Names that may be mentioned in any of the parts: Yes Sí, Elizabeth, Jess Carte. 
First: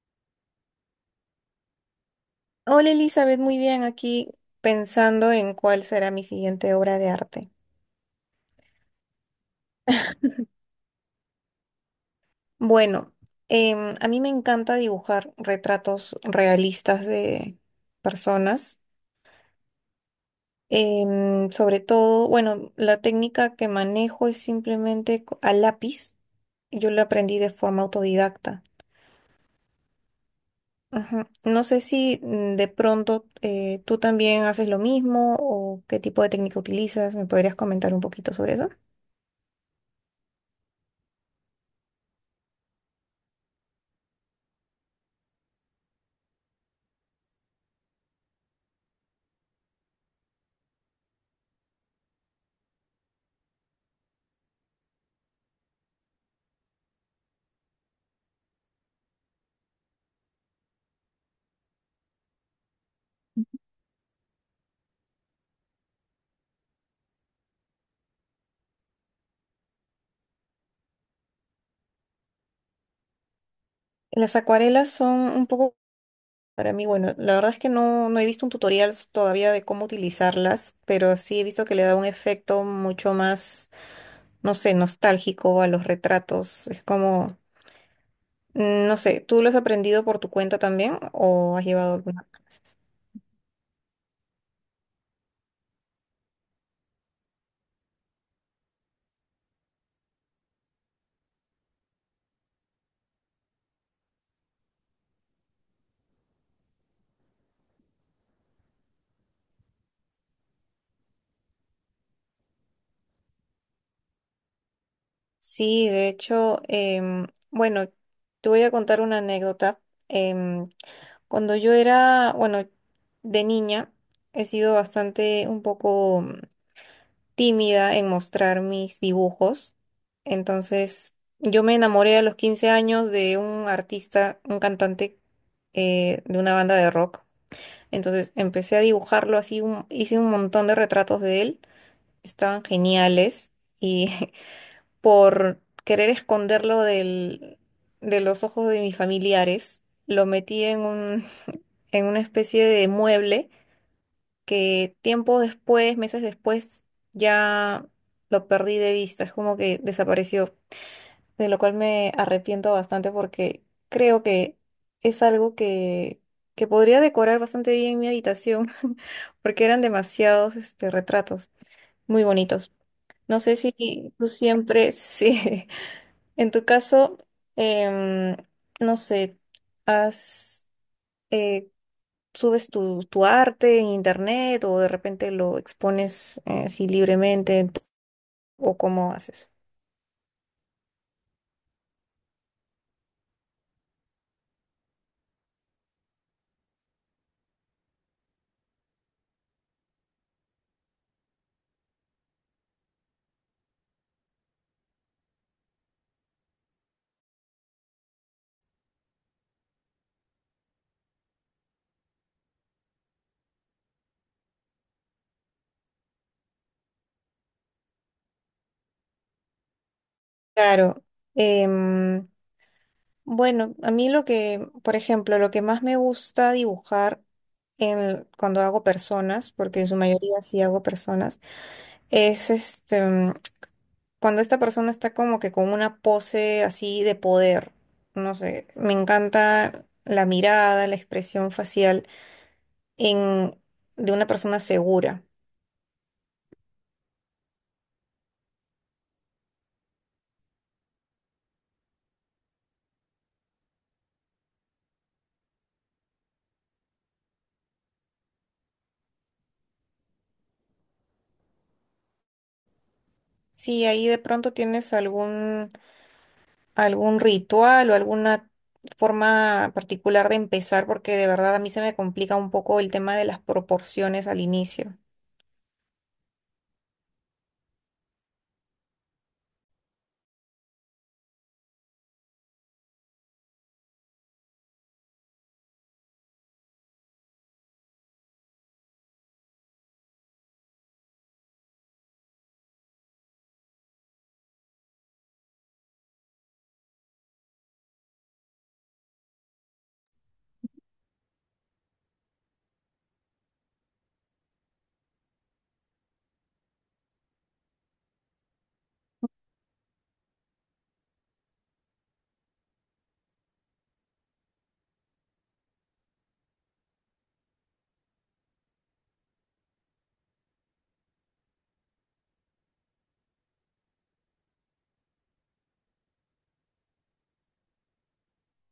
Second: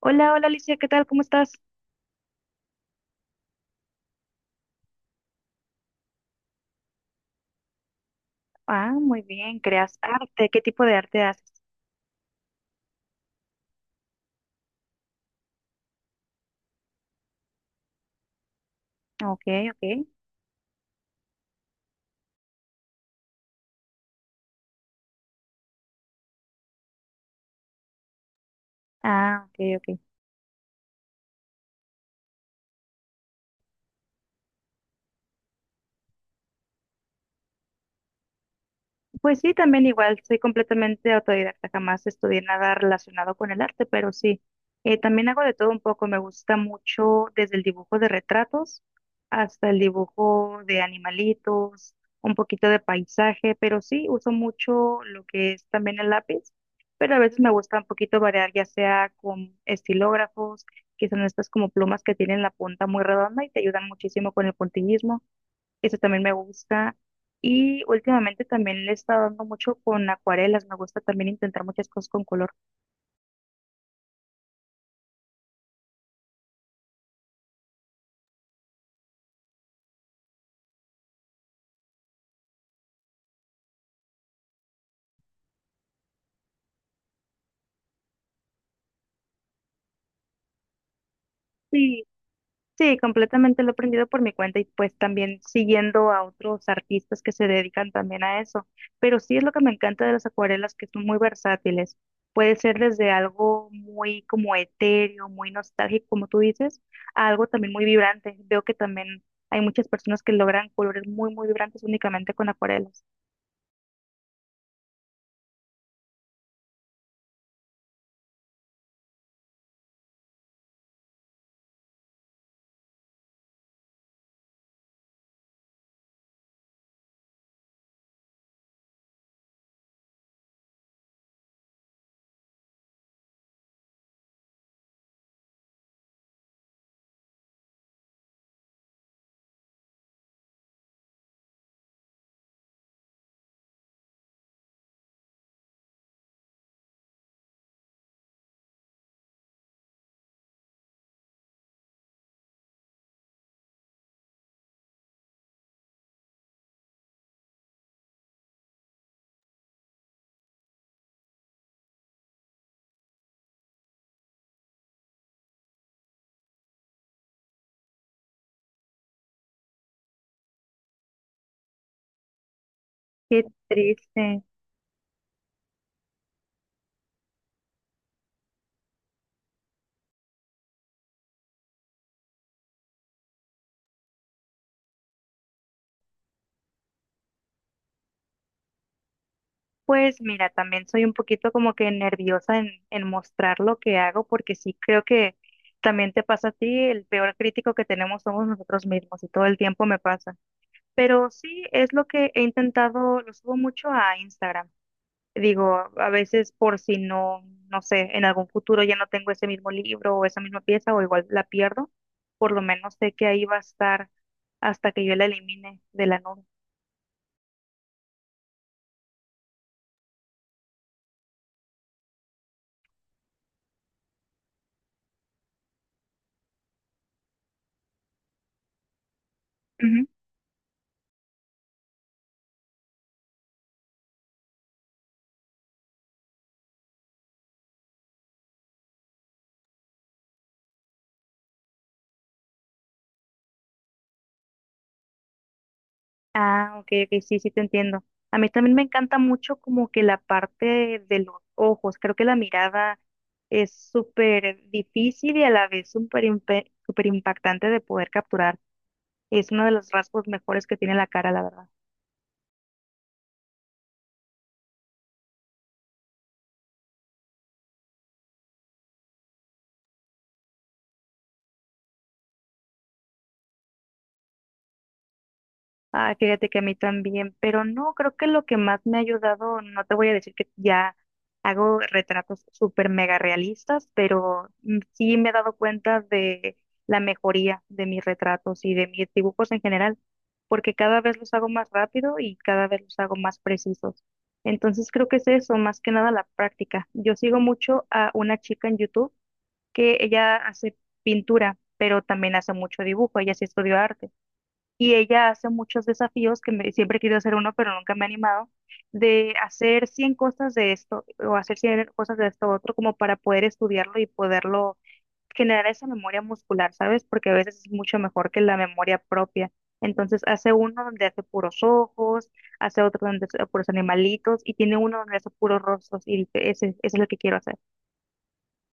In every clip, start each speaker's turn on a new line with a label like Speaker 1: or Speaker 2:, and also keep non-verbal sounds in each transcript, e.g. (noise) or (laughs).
Speaker 1: Hola, hola Alicia, ¿qué tal? ¿Cómo estás?
Speaker 2: Hola Elizabeth, muy bien, aquí pensando en cuál será mi siguiente obra de arte.
Speaker 1: Ah, muy bien, creas arte. ¿Qué tipo de arte haces?
Speaker 2: Bueno, a mí me encanta dibujar retratos realistas de personas.
Speaker 1: Ok, ok.
Speaker 2: Sobre todo, bueno, la técnica que manejo es simplemente a lápiz. Yo la aprendí de forma autodidacta.
Speaker 1: Ah, ok, ok.
Speaker 2: Ajá. No sé si de pronto tú también haces lo mismo o qué tipo de técnica utilizas. ¿Me podrías comentar un poquito sobre eso?
Speaker 1: Pues sí, también igual, soy completamente autodidacta, jamás estudié nada relacionado con el arte, pero sí, también hago de todo un poco, me gusta mucho desde el dibujo de retratos hasta el dibujo de animalitos, un poquito de paisaje, pero sí, uso mucho lo que es también el lápiz, pero a veces me gusta un poquito variar, ya sea con estilógrafos, que son estas como plumas que tienen la punta muy redonda y te ayudan muchísimo con el puntillismo. Eso también me gusta. Y últimamente también le he estado dando mucho con acuarelas. Me gusta también intentar muchas cosas con color.
Speaker 2: Las acuarelas son un poco. Para mí, bueno, la verdad es que no, no he visto un tutorial todavía de cómo utilizarlas, pero sí he visto que le da un efecto mucho más, no sé, nostálgico a los retratos. Es como, no sé, ¿tú lo has aprendido por tu cuenta también o has llevado
Speaker 1: Sí,
Speaker 2: algunas clases?
Speaker 1: sí, completamente lo he aprendido por mi cuenta y pues también siguiendo a otros artistas que se dedican también a eso. Pero sí es lo que me encanta de las acuarelas, que son muy versátiles. Puede ser desde algo muy como etéreo, muy nostálgico, como tú dices, a algo también muy vibrante. Veo que también hay muchas personas que logran colores muy, muy vibrantes únicamente con acuarelas.
Speaker 2: Sí, de hecho, bueno, te voy a contar una anécdota. Em, cuando yo era, bueno, de niña, he sido bastante un poco tímida en mostrar mis dibujos. Entonces, yo me enamoré a los 15 años de un artista, un cantante de una banda de rock. Entonces, empecé a dibujarlo así, hice un montón de retratos de él. Estaban geniales y (laughs) por querer esconderlo de los ojos de mis familiares, lo metí en una especie de mueble que tiempo después, meses después, ya lo perdí de vista, es como que desapareció, de lo cual me arrepiento bastante porque creo que es algo que podría decorar bastante bien mi habitación, (laughs) porque eran demasiados retratos muy bonitos. No
Speaker 1: Qué
Speaker 2: sé si tú
Speaker 1: triste.
Speaker 2: siempre, (laughs) sí, en tu caso, em, no sé, has, eh, subes tu arte en internet o de repente lo expones así libremente, ¿o cómo haces?
Speaker 1: Pues mira, también soy un poquito como que nerviosa en mostrar lo que hago, porque sí creo que también te pasa a ti, el peor crítico que tenemos somos nosotros mismos y todo el tiempo me pasa. Pero sí es lo que he intentado, lo subo mucho a Instagram. Digo, a veces por si no, no sé, en algún futuro ya no tengo ese mismo libro o esa misma pieza o igual la pierdo, por lo menos sé que ahí va a estar hasta que yo la elimine de la nube.
Speaker 2: Claro. em, bueno, a mí lo que, por ejemplo, lo que más me gusta dibujar en, cuando hago personas, porque en su mayoría sí hago personas, es cuando esta persona está como que con una pose así de poder. No sé, me encanta la mirada, la expresión facial en, de una persona segura.
Speaker 1: Ah, ok, ok, sí, sí te entiendo. A mí también me encanta mucho como que la parte de los ojos. Creo que la mirada es súper difícil y a la vez súper impactante de poder capturar. Es uno de los rasgos mejores que tiene la cara, la verdad.
Speaker 2: Si ahí de pronto tienes algún ritual o alguna forma particular de empezar, porque de verdad a mí se me complica un poco el tema de las proporciones al inicio.
Speaker 1: Ah, fíjate que a mí también, pero no, creo que lo que más me ha ayudado, no te voy a decir que ya hago retratos súper mega realistas, pero sí me he dado cuenta de la mejoría de mis retratos y de mis dibujos en general, porque cada vez los hago más rápido y cada vez los hago más precisos. Entonces creo que es eso, más que nada la práctica. Yo sigo mucho a una chica en YouTube que ella hace pintura, pero también hace mucho dibujo, ella sí estudió arte y ella hace muchos desafíos siempre he querido hacer uno, pero nunca me he animado, de hacer 100 cosas de esto o hacer 100 cosas de esto otro, como para poder estudiarlo y poderlo generar esa memoria muscular, ¿sabes? Porque a veces es mucho mejor que la memoria propia. Entonces hace uno donde hace puros ojos, hace otro donde hace puros animalitos y tiene uno donde hace puros rostros y dice, ese es lo que quiero hacer.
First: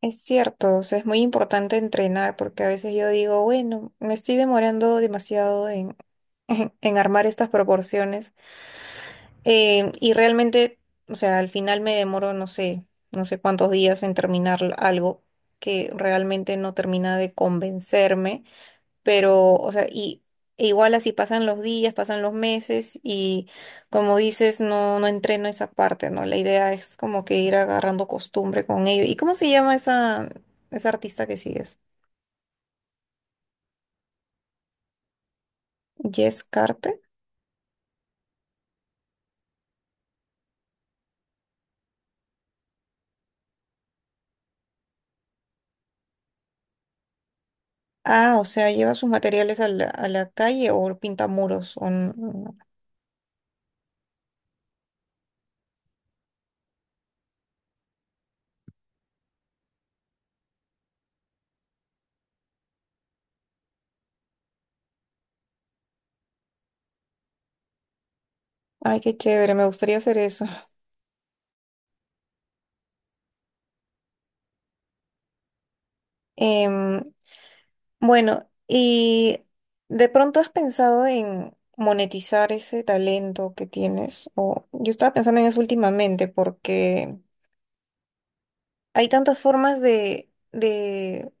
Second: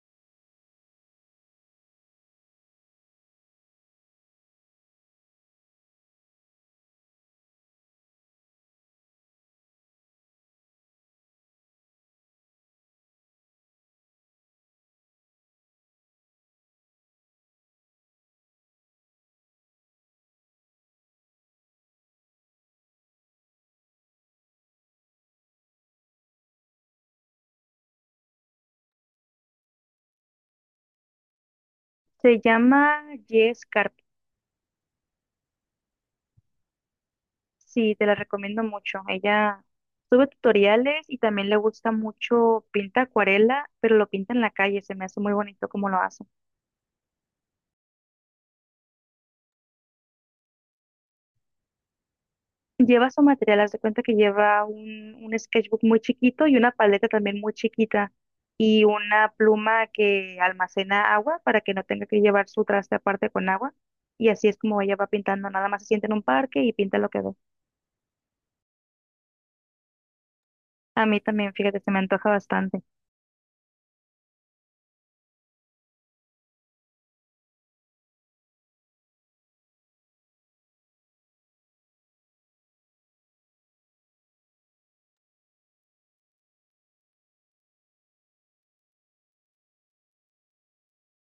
Speaker 2: Es cierto, o sea, es muy importante entrenar, porque a veces yo digo, bueno, me estoy demorando demasiado (laughs) en armar estas proporciones. Y realmente, o sea, al final me demoro, no sé, no sé cuántos días en terminar algo que realmente no termina de convencerme. Pero, o sea, e igual así pasan los días, pasan los meses y como dices, no, no entreno esa parte, ¿no? La idea es como que ir agarrando costumbre con ello. ¿Y cómo se llama esa artista que sigues?
Speaker 1: Se llama Yes.
Speaker 2: Jess Carte.
Speaker 1: Sí, te la recomiendo mucho. Ella sube tutoriales y también le gusta mucho, pinta acuarela, pero lo pinta en la calle, se me hace muy bonito como lo hace.
Speaker 2: Ah, o sea, lleva sus materiales a la calle o pinta muros.
Speaker 1: Lleva su material, haz de cuenta que lleva un sketchbook muy chiquito y una paleta también muy chiquita y una pluma que almacena agua para que no tenga que llevar su traste aparte con agua. Y así es como ella va pintando, nada más se sienta en un parque y pinta lo que ve.
Speaker 2: Ay, qué chévere, me gustaría hacer eso.
Speaker 1: A mí también, fíjate, se me antoja bastante.
Speaker 2: (laughs) Bueno, ¿y de pronto has pensado en monetizar ese talento que tienes? O yo estaba pensando en eso últimamente porque hay tantas formas de, de,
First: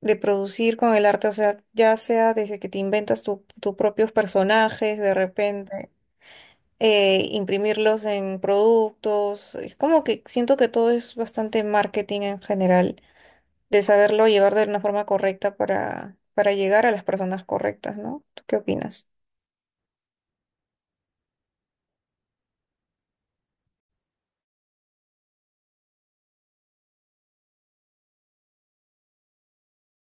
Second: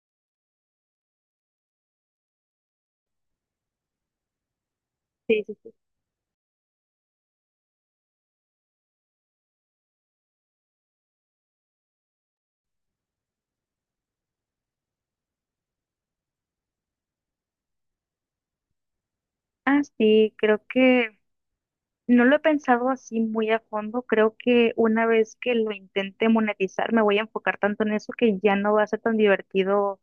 Speaker 2: de producir con el arte, o sea, ya sea desde que te inventas tus propios personajes de
Speaker 1: Sí, sí, sí.
Speaker 2: repente, imprimirlos en productos, es como que siento que todo es bastante marketing en general de saberlo llevar de una forma correcta para llegar a las personas correctas, ¿no? ¿Tú qué opinas?
Speaker 1: Ah, sí, creo que no lo he pensado así muy a fondo. Creo que una vez que lo intente monetizar, me voy a enfocar tanto en eso que ya no va a ser tan divertido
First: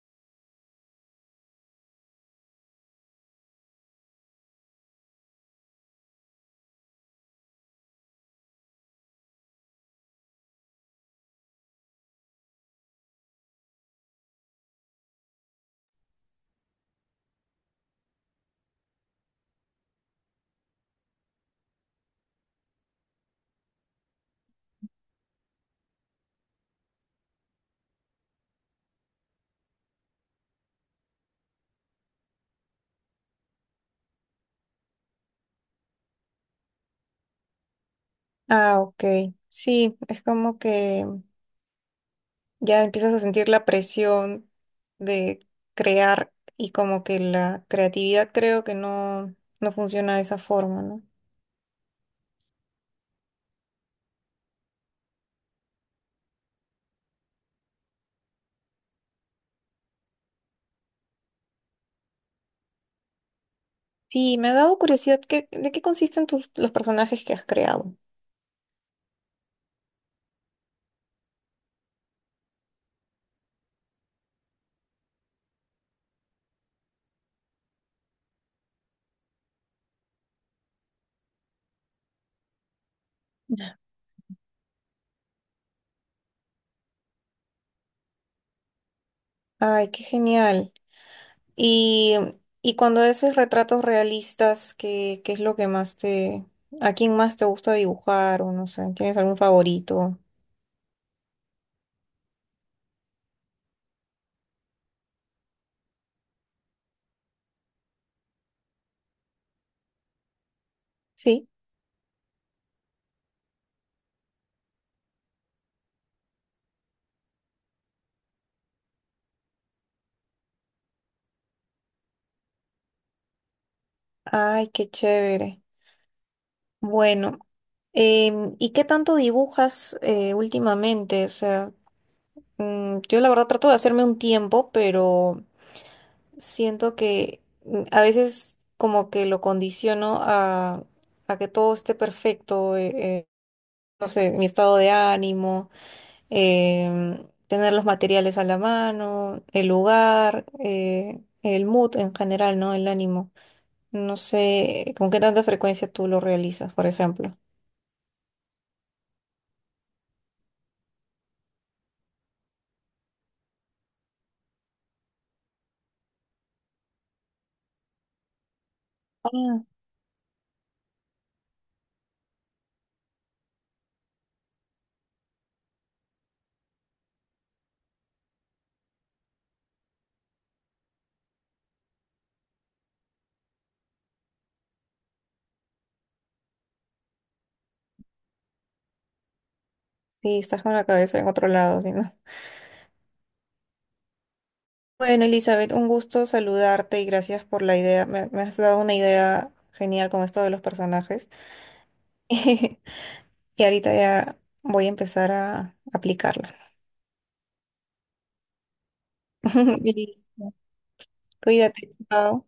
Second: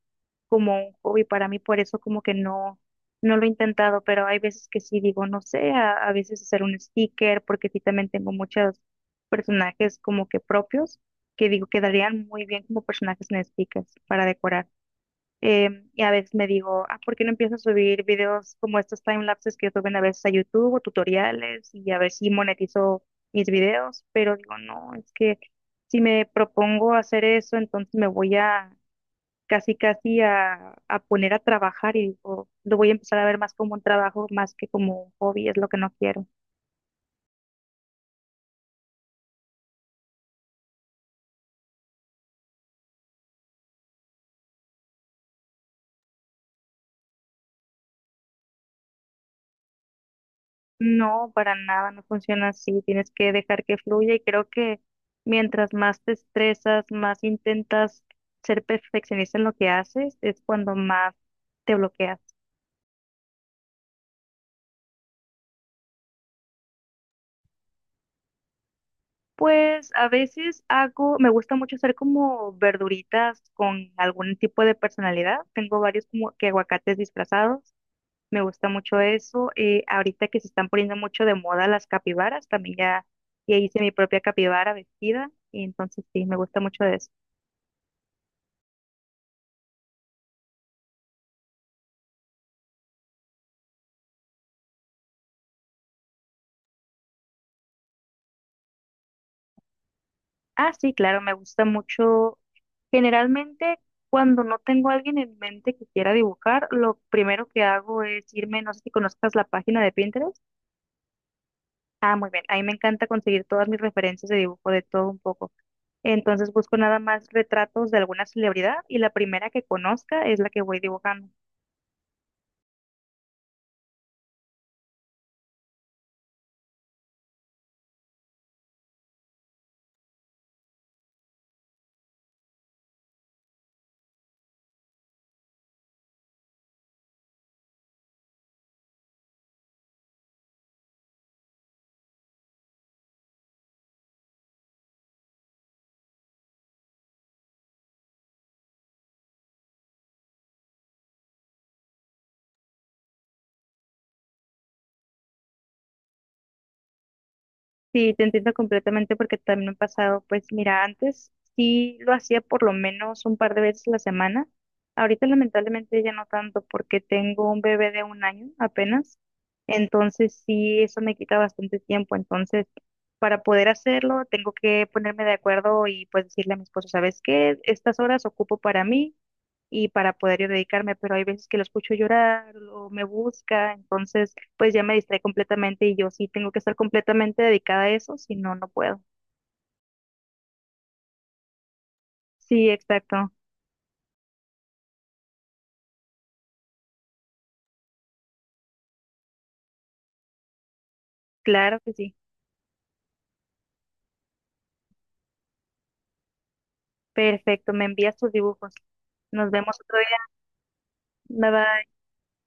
Speaker 1: como un hobby para mí. Por eso como que no, no lo he intentado, pero hay veces que sí digo, no sé, a veces hacer un sticker, porque sí también tengo muchos personajes como que propios, que digo quedarían muy bien como personajes en stickers para decorar. Y a veces me digo, ah, ¿por qué no empiezo a subir videos como estos time lapses que suben a veces a YouTube o tutoriales y a ver si monetizo mis videos? Pero digo, no, es que si me propongo hacer eso, entonces me voy a casi casi a poner a trabajar y digo, lo voy a empezar a ver más como un trabajo más que como un hobby, es lo que no quiero.
Speaker 2: Ah, ok. Sí, es como que ya empiezas a sentir la presión de crear y como que la creatividad creo que no, no funciona de esa forma, ¿no?
Speaker 1: No, para nada, no funciona así. Tienes que dejar que fluya y creo que mientras más te estresas, más intentas ser perfeccionista en lo que haces, es cuando más te bloqueas.
Speaker 2: Sí, me ha dado curiosidad, ¿de qué consisten los personajes que has creado?
Speaker 1: Pues a veces hago, me gusta mucho hacer como verduritas con algún tipo de personalidad. Tengo varios como que aguacates disfrazados. Me gusta mucho eso. Ahorita que se están poniendo mucho de moda las capibaras, también ya, ya
Speaker 2: Ya.
Speaker 1: hice mi propia capibara vestida y entonces sí, me gusta mucho eso.
Speaker 2: Ay, qué genial. Y, y cuando haces retratos realistas, ¿qué es lo que más te, a quién más te gusta dibujar, o no sé, ¿tienes algún favorito?
Speaker 1: Ah, sí, claro, me gusta mucho. Generalmente, cuando no tengo a alguien en mente que quiera dibujar, lo primero que hago es irme, no sé si conozcas la página de Pinterest.
Speaker 2: Sí.
Speaker 1: Ah, muy bien, ahí me encanta conseguir todas mis referencias de dibujo de todo un poco. Entonces busco nada más retratos de alguna celebridad y la primera que conozca es la que voy dibujando.
Speaker 2: Ay, qué chévere. Bueno, ¿y qué tanto dibujas últimamente? O sea, yo la verdad trato de hacerme un tiempo, pero siento que a veces como que lo condiciono a que todo esté perfecto, no sé, mi estado de ánimo em, tener los materiales a la mano, el lugar, el mood en general, ¿no? El ánimo. No sé con qué tanta frecuencia tú lo realizas, por ejemplo.
Speaker 1: Sí, te entiendo completamente porque también me ha pasado, pues mira, antes sí lo hacía por lo menos un par de veces a la semana. Ahorita lamentablemente ya no tanto porque tengo un bebé de un año apenas.
Speaker 2: Ah,
Speaker 1: Entonces sí, eso me quita bastante tiempo. Entonces, para poder hacerlo, tengo que ponerme de acuerdo y pues decirle a mi esposo, ¿sabes qué? Estas horas ocupo para mí y para poder yo dedicarme, pero hay veces que lo escucho llorar o me busca, entonces pues ya me distrae completamente y yo sí tengo que estar completamente dedicada a eso, si no, no puedo.
Speaker 2: sí, estás con la cabeza en otro lado, ¿sí, no? (laughs)
Speaker 1: Sí, exacto,
Speaker 2: Bueno, Elizabeth, un gusto saludarte y gracias por la idea. Me has dado una idea genial con esto de los personajes.
Speaker 1: claro que sí.
Speaker 2: (laughs) Y ahorita ya voy a empezar a aplicarla.
Speaker 1: Perfecto, me envías tus dibujos. Nos vemos
Speaker 2: (laughs)
Speaker 1: otro día.
Speaker 2: Listo.
Speaker 1: Bye
Speaker 2: Cuídate,
Speaker 1: bye.
Speaker 2: chao.